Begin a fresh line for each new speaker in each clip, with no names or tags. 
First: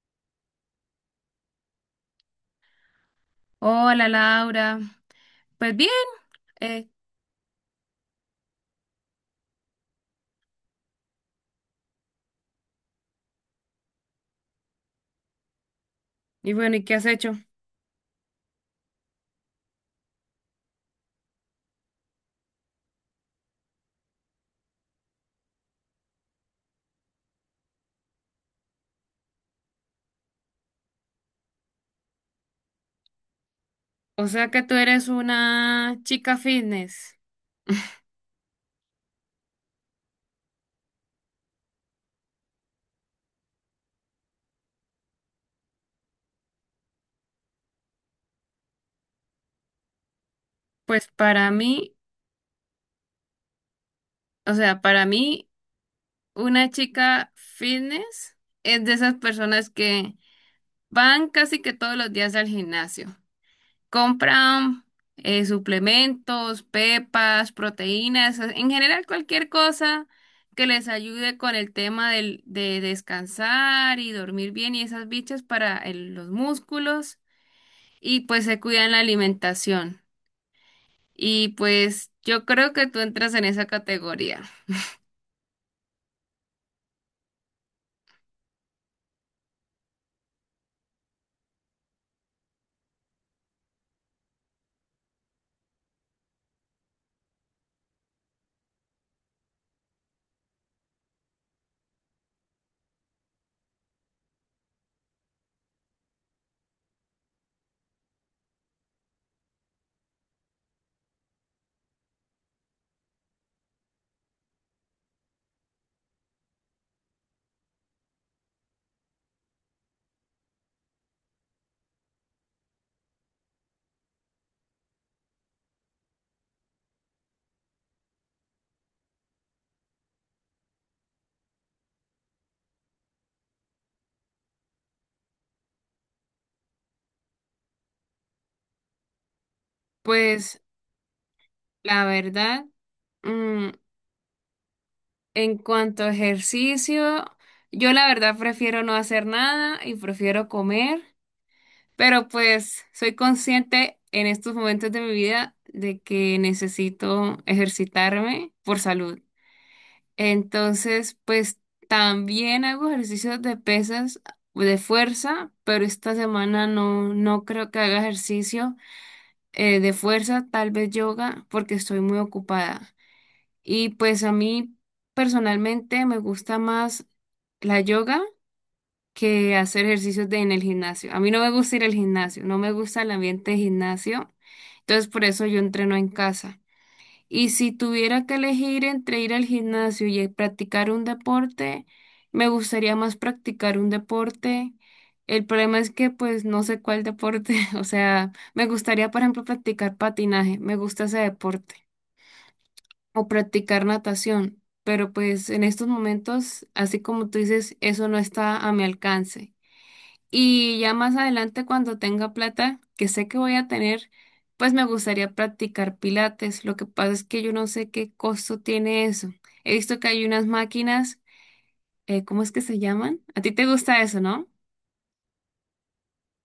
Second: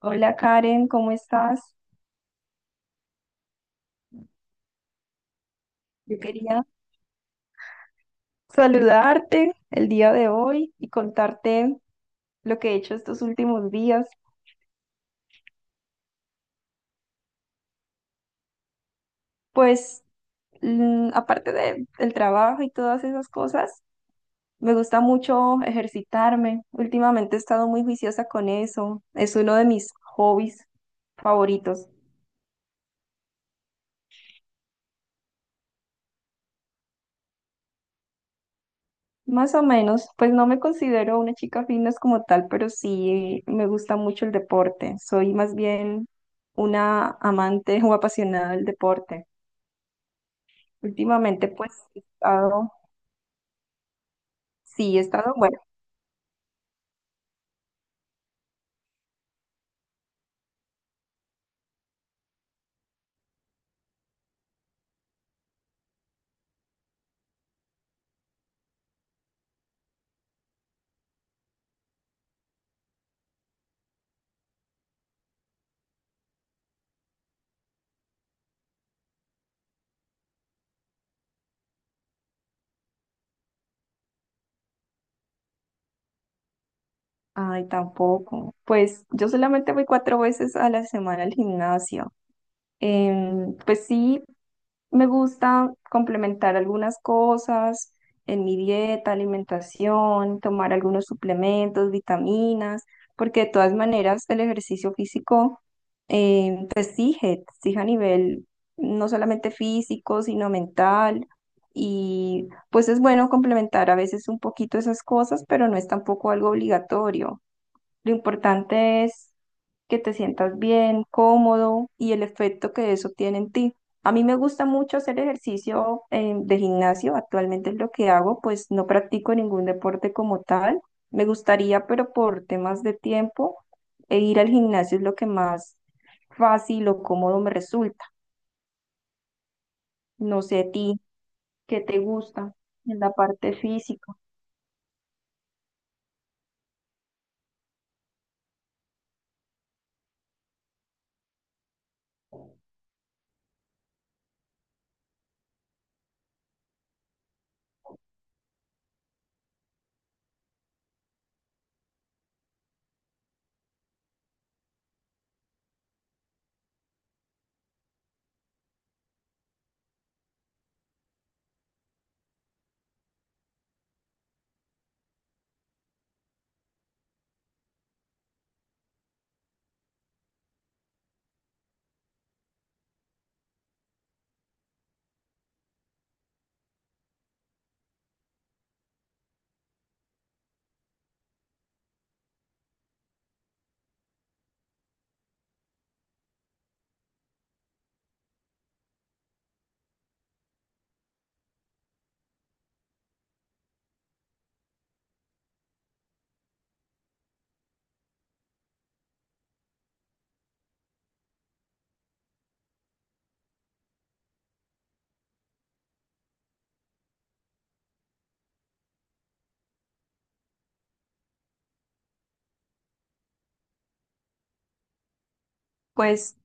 Hola Karen, ¿cómo estás?
Hola Laura, pues bien,
Yo quería
eh,
saludarte el día de hoy y contarte lo que he hecho estos últimos días.
y bueno, ¿y qué has hecho?
Pues aparte del trabajo y todas esas cosas, me gusta mucho ejercitarme. Últimamente he estado muy juiciosa con eso. Es uno de mis hobbies favoritos.
O sea que tú eres una chica fitness.
Más o menos, pues no me considero una chica fitness como tal, pero sí me gusta mucho el deporte. Soy más bien una amante o apasionada del deporte.
Pues
Últimamente,
para
pues,
mí,
he estado,
o sea,
sí, he
para
estado,
mí,
bueno,
una chica fitness es de esas personas que van casi que todos los días al gimnasio. Compran suplementos, pepas, proteínas, en general cualquier cosa que les ayude con el tema de descansar y dormir bien y esas bichas para los músculos y pues se cuidan la alimentación. Y pues yo creo que tú entras en esa categoría.
ay, tampoco. Pues yo solamente voy cuatro veces a la semana al gimnasio. Pues sí, me gusta complementar algunas cosas en mi dieta, alimentación, tomar algunos suplementos, vitaminas, porque de todas maneras el ejercicio físico te exige a nivel no solamente físico, sino mental. Y pues es bueno complementar a veces un poquito esas cosas, pero no es tampoco algo obligatorio. Lo importante es que te sientas bien, cómodo y el efecto que eso tiene en ti. A mí me gusta mucho hacer ejercicio de gimnasio, actualmente es lo que hago, pues no practico ningún deporte como tal. Me gustaría, pero por temas de tiempo, e ir al gimnasio es lo que más fácil o cómodo me resulta. No sé
Pues
a ti, ¿qué te
la
gusta
verdad,
en la parte
mm,
física?
en cuanto a ejercicio, yo la verdad prefiero no hacer nada y prefiero comer. Pero pues soy consciente en estos momentos de mi vida de que necesito ejercitarme por salud. Entonces, pues también hago ejercicios de pesas, de fuerza, pero esta semana no, no creo que haga ejercicio de fuerza, tal vez yoga, porque estoy muy ocupada. Y pues a mí personalmente me gusta más la yoga que hacer ejercicios en el gimnasio. A mí no me gusta ir al gimnasio, no me gusta el ambiente de gimnasio, entonces por eso yo entreno en casa. Y si tuviera que elegir entre ir al gimnasio y practicar un deporte, me gustaría más practicar un deporte. El problema es que pues no sé cuál deporte, o sea, me gustaría por ejemplo practicar patinaje, me gusta ese deporte, o practicar natación, pero pues en estos momentos, así como tú dices, eso no está a mi alcance. Y ya más adelante, cuando tenga plata, que sé que voy a tener, pues me gustaría practicar pilates. Lo que pasa es que yo no sé qué costo tiene eso. He visto que hay unas máquinas, ¿cómo es que se llaman? A ti te gusta eso, ¿no?
Pues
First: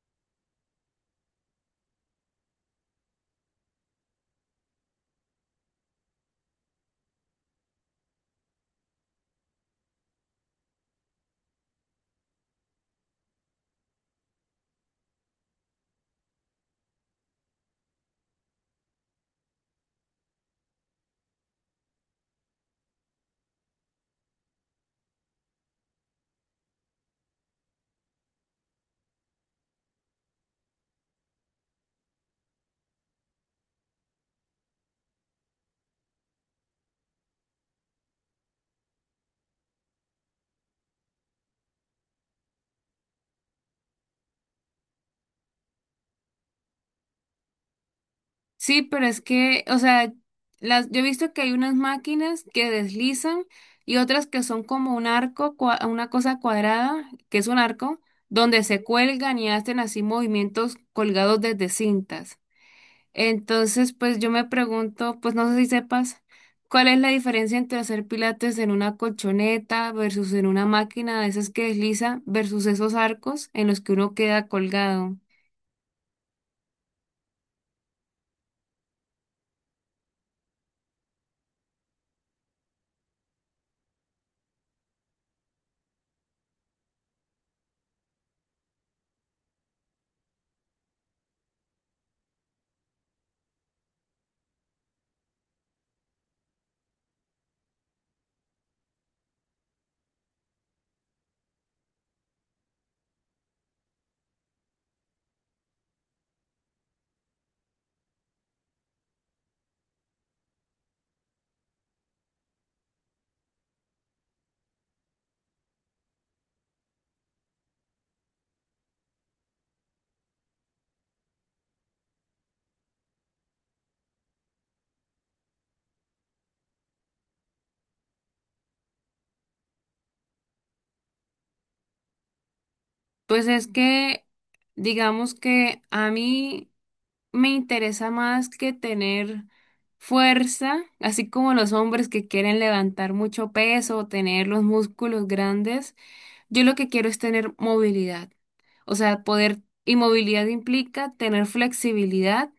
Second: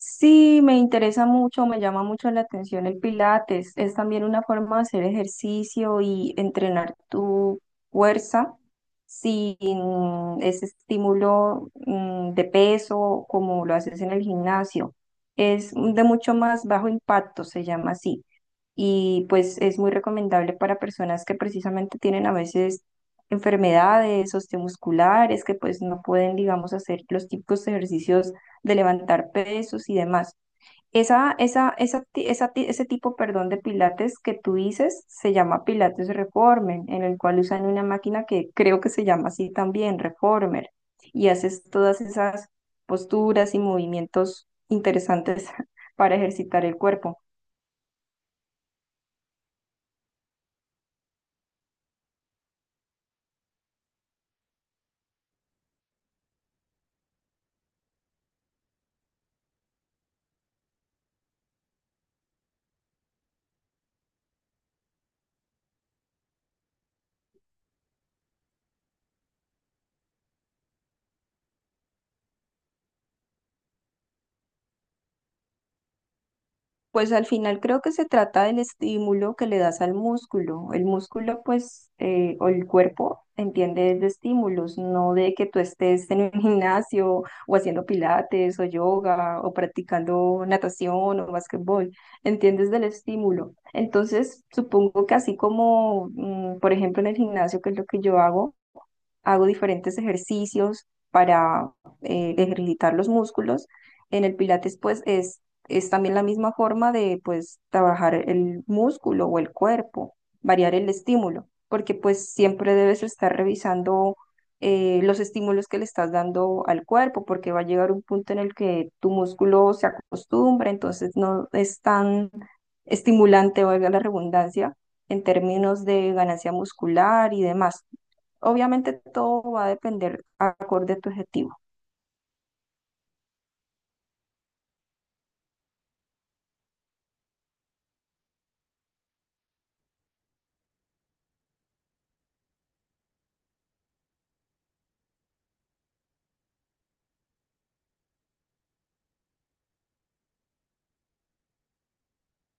sí, me interesa mucho, me llama mucho la atención el Pilates. Es también una forma de hacer ejercicio y entrenar tu fuerza sin ese estímulo de peso como lo haces en el gimnasio. Es de mucho más bajo impacto, se llama así y pues es muy recomendable para personas que precisamente tienen a veces enfermedades osteomusculares, que pues no pueden, digamos, hacer los típicos ejercicios de levantar pesos y demás. Ese tipo, perdón, de pilates que tú dices se llama Pilates Reformer, en el cual usan una máquina que creo que se llama así también, Reformer, y haces todas esas posturas y movimientos interesantes para ejercitar el cuerpo.
Sí, pero es que, o sea, las, yo he visto que hay unas máquinas que deslizan y otras que son como un arco, una cosa cuadrada, que es un arco, donde se cuelgan y hacen así movimientos colgados desde cintas. Entonces, pues yo me pregunto, pues no sé si sepas, ¿cuál es la diferencia entre hacer pilates en una colchoneta versus en una máquina de esas que desliza versus esos arcos en los que uno queda colgado?
Pues al final creo que se trata del estímulo que le das al músculo. El músculo, pues, o el cuerpo entiende es de estímulos, no de que tú estés en un gimnasio o haciendo pilates o yoga o practicando natación o básquetbol. Entiendes del estímulo. Entonces, supongo que así como, por ejemplo, en el gimnasio, que es lo que yo hago, hago diferentes ejercicios para ejercitar los músculos. En el Pilates, pues, es también la misma forma de, pues, trabajar el músculo o el cuerpo, variar el estímulo, porque, pues, siempre debes estar revisando los estímulos que le estás dando al cuerpo, porque va a llegar un punto en el que tu músculo se acostumbra, entonces no es tan estimulante, valga la redundancia, en términos de ganancia muscular y demás. Obviamente todo va a depender acorde a tu objetivo.
Pues es que, digamos que a mí... me interesa más que tener fuerza, así como los hombres que quieren levantar mucho peso o tener los músculos grandes. Yo lo que quiero es tener movilidad. O sea, poder y movilidad implica tener flexibilidad,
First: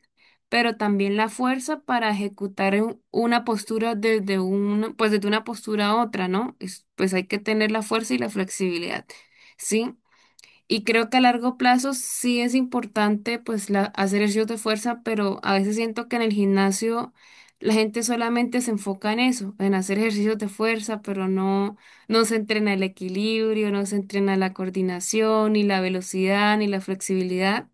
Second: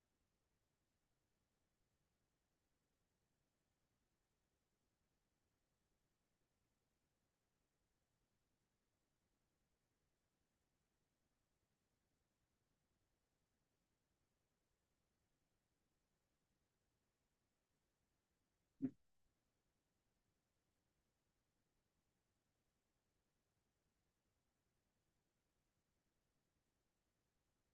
pero también la fuerza para ejecutar una postura desde una, pues desde una postura a otra, ¿no? Es- pues hay que tener la fuerza y la flexibilidad. ¿Sí? Y creo que a largo plazo sí es importante pues la, hacer ejercicios de fuerza, pero a veces siento que en el gimnasio la gente solamente se enfoca en eso, en hacer ejercicios de fuerza, pero no, no se entrena el equilibrio, no se entrena la coordinación, ni la velocidad, ni la flexibilidad.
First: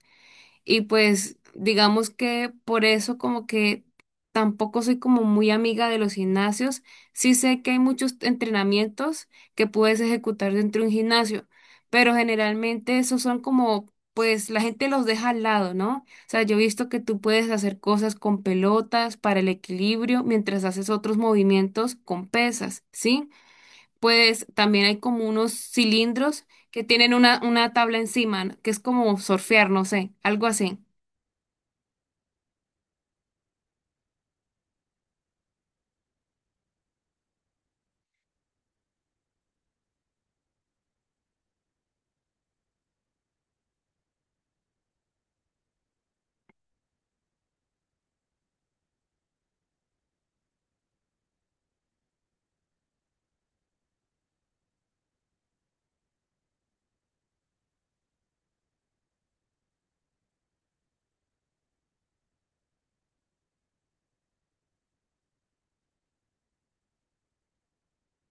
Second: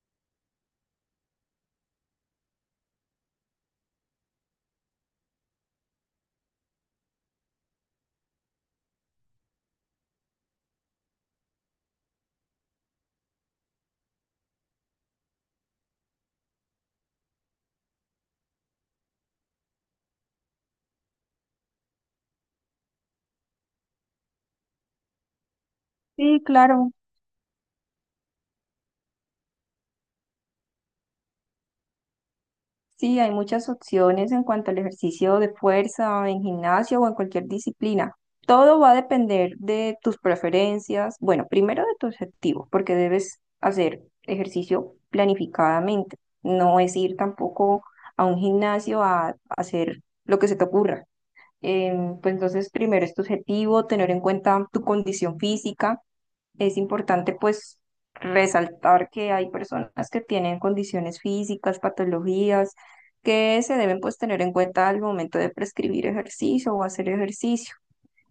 Y pues digamos que por eso como que tampoco soy como muy amiga de los gimnasios. Sí sé que hay muchos entrenamientos que puedes ejecutar dentro de un gimnasio, pero generalmente esos son como, pues la gente los deja al lado, ¿no? O sea, yo he visto que tú puedes hacer cosas con pelotas para el equilibrio mientras haces otros movimientos con pesas, ¿sí? Pues también hay como unos
Sí,
cilindros que
claro.
tienen una tabla encima, que es como surfear, no sé, algo así.
Sí, hay muchas opciones en cuanto al ejercicio de fuerza en gimnasio o en cualquier disciplina. Todo va a depender de tus preferencias. Bueno, primero de tu objetivo, porque debes hacer ejercicio planificadamente. No es ir tampoco a un gimnasio a hacer lo que se te ocurra. Pues entonces, primero es tu objetivo, tener en cuenta tu condición física. Es importante pues resaltar que hay personas que tienen condiciones físicas, patologías, que se deben pues tener en cuenta al momento de prescribir ejercicio o hacer ejercicio.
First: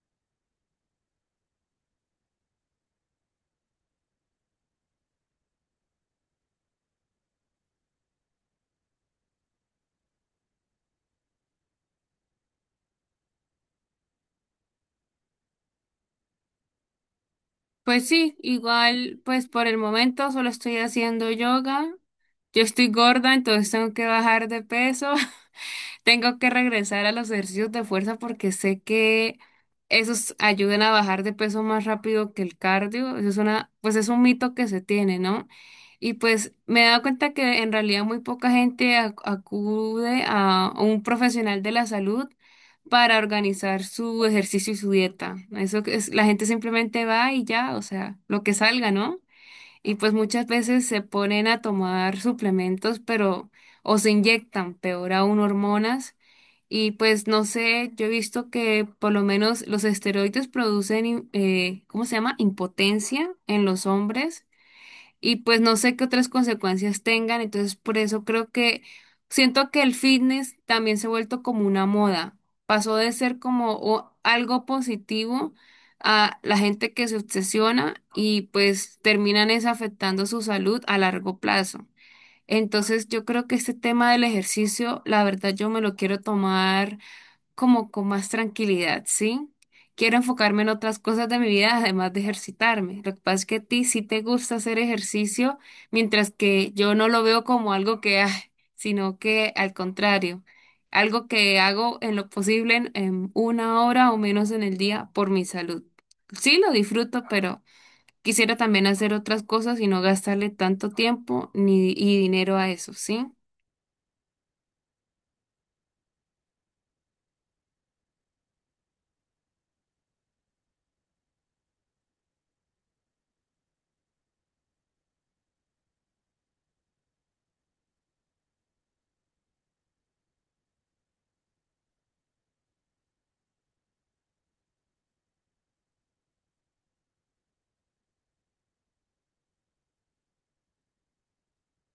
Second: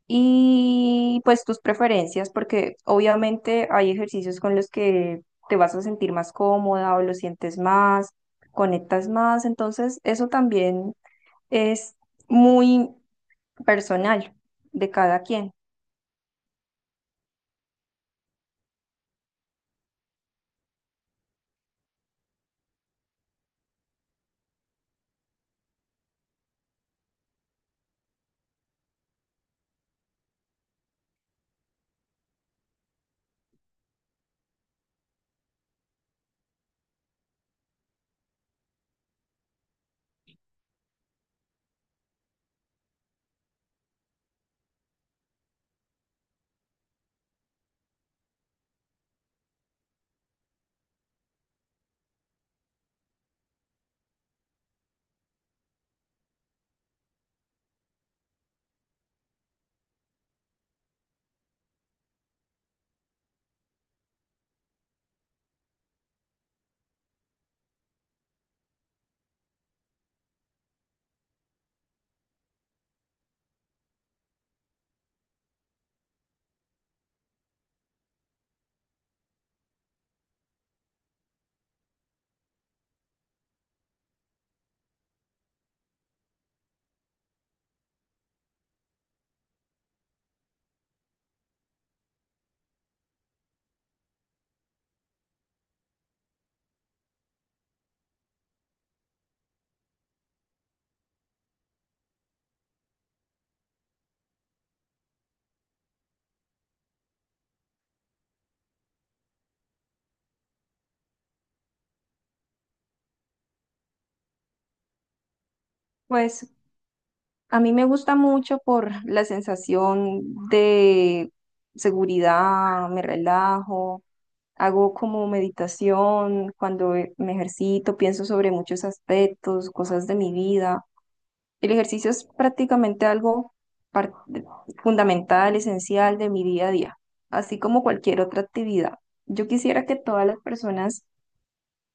Y pues tus preferencias, porque obviamente hay ejercicios con los que te vas a sentir más cómoda o lo sientes más, conectas más, entonces eso también es muy personal de cada quien.
Pues sí, igual, pues por el momento solo estoy haciendo yoga. Yo estoy gorda, entonces tengo que bajar de peso. Tengo que regresar a los ejercicios de fuerza porque sé que esos ayudan a bajar de peso más rápido que el cardio. Eso es una, pues es un mito que se tiene, ¿no? Y pues me he dado cuenta que en realidad muy poca gente acude a un profesional de la salud para organizar su ejercicio y su dieta. Eso que es, la gente simplemente va y ya, o sea, lo que salga, ¿no? Y pues muchas veces se ponen a tomar suplementos, pero o se inyectan, peor aún, hormonas. Y pues no sé, yo he visto que por lo menos los esteroides producen, ¿cómo se llama? Impotencia en los hombres y pues no sé qué otras consecuencias tengan, entonces por eso creo que siento que el fitness también se ha vuelto como una moda, pasó de ser como algo positivo a la gente que se obsesiona y pues terminan es afectando su salud a largo plazo. Entonces yo creo que este tema del ejercicio, la verdad yo me lo quiero tomar como con más tranquilidad, ¿sí? Quiero enfocarme en otras cosas de mi vida, además de ejercitarme. Lo que pasa es que a ti sí te gusta hacer ejercicio, mientras que yo no lo veo como algo que, ah, sino que al contrario, algo que hago en lo posible en una hora o menos en el día por mi salud. Sí, lo disfruto, pero quisiera también hacer otras cosas y no gastarle tanto tiempo ni, y dinero a eso, ¿sí?
Pues a mí me gusta mucho por la sensación de seguridad, me relajo, hago como meditación, cuando me ejercito, pienso sobre muchos aspectos, cosas de mi vida. El ejercicio es prácticamente algo par- fundamental, esencial de mi día a día, así como cualquier otra actividad. Yo quisiera que todas las personas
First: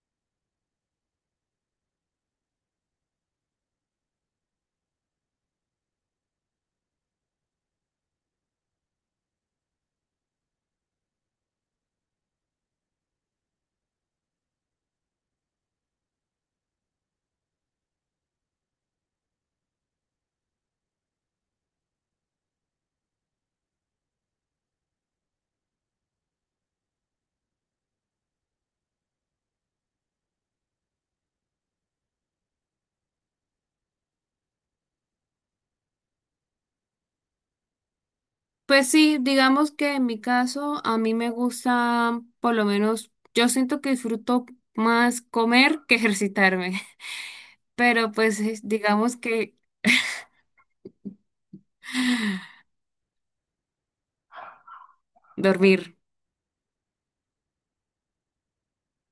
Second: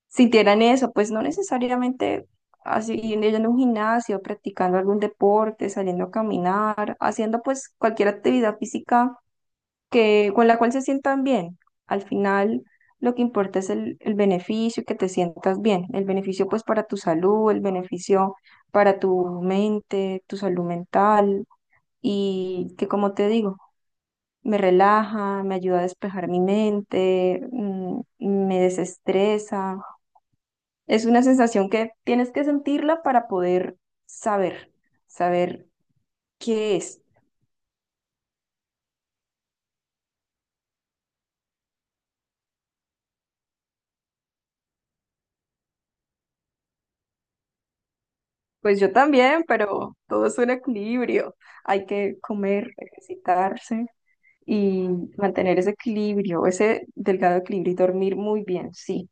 sintieran eso, pues no necesariamente así yendo a un gimnasio, practicando algún deporte, saliendo a caminar, haciendo pues cualquier actividad física que, con la cual se sientan bien. Al final lo que importa es el beneficio, que te sientas bien, el beneficio pues para tu salud, el beneficio para tu mente, tu salud mental y que, como te digo, me relaja, me ayuda a despejar mi mente, me desestresa. Es una sensación que tienes que sentirla para poder saber, saber qué es.
Pues sí, digamos que en mi caso a mí me gusta, por lo menos yo siento que disfruto más comer que ejercitarme, pero pues es-
Pues yo
digamos
también,
que
pero todo es un equilibrio. Hay que comer, ejercitarse y mantener ese
dormir.
equilibrio, ese delgado equilibrio y dormir muy bien, sí.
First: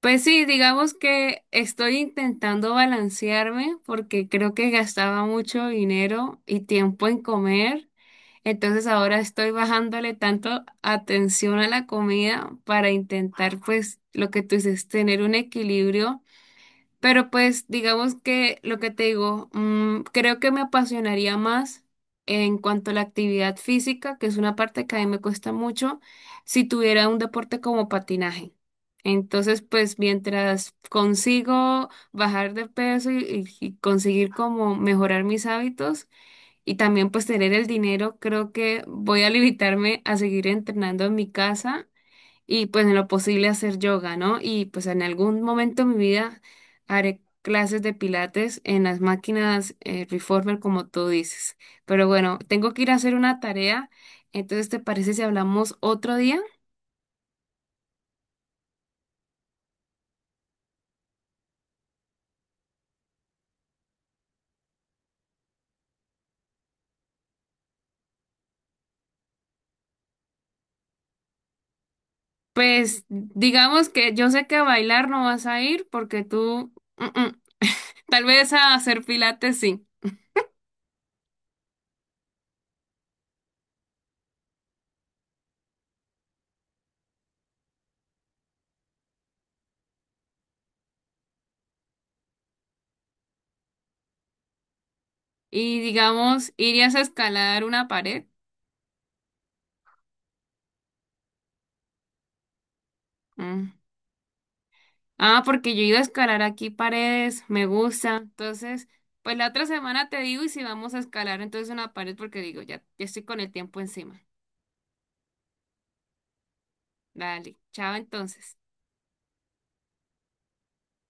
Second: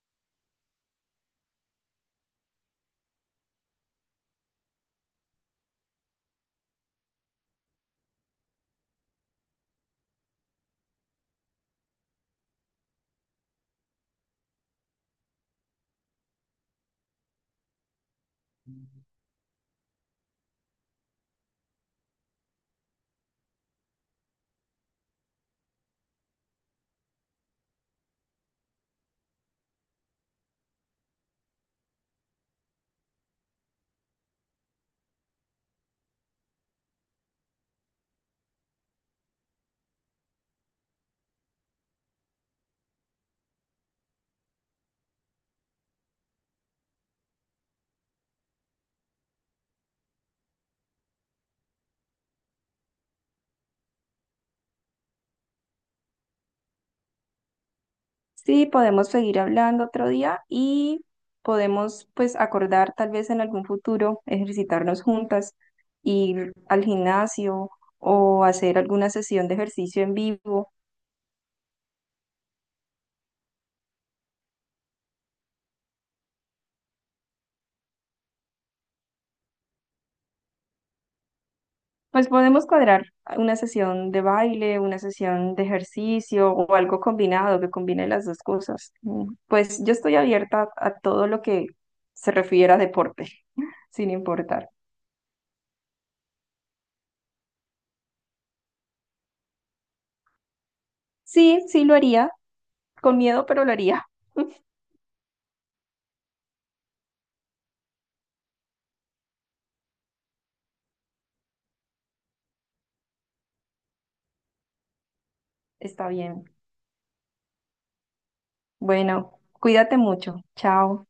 Pues sí, digamos que estoy intentando balancearme porque creo que gastaba mucho dinero y tiempo en comer, entonces ahora estoy bajándole tanto atención a la comida para intentar pues lo que tú dices, tener un equilibrio. Pero pues digamos que lo que te digo, creo que me apasionaría más en cuanto a la actividad física, que es una parte que a mí me cuesta mucho, si tuviera un deporte como patinaje. Entonces, pues mientras consigo bajar de peso y, y conseguir como mejorar mis hábitos y también pues tener el dinero, creo que voy a limitarme a seguir entrenando en mi casa y pues en lo posible hacer yoga, ¿no? Y pues en algún momento de mi vida haré clases de pilates en las máquinas reformer, como tú dices. Pero bueno, tengo que ir a hacer una tarea, entonces ¿te parece si hablamos otro día?
Sí, podemos seguir hablando otro día y podemos pues acordar tal vez en algún futuro ejercitarnos juntas, ir al gimnasio o hacer alguna sesión de ejercicio en vivo.
Pues digamos que yo sé que a bailar no vas a ir porque tú, mm, mm. Tal vez a hacer pilates sí.
Pues podemos cuadrar una sesión de baile, una sesión de ejercicio o algo combinado que combine las dos cosas. Mm, Pues yo estoy abierta a todo lo que se refiera a deporte, sin importar.
Y digamos, ¿irías a escalar una pared?
Sí, sí lo haría, con miedo, pero lo
Mm.
haría.
Ah, porque yo he ido a escalar aquí paredes, me gusta. Entonces, pues la otra semana te digo y si vamos a escalar entonces una pared porque digo, ya, ya estoy con el tiempo encima.
Está bien.
Dale, chao entonces.
Bueno, cuídate mucho. Chao.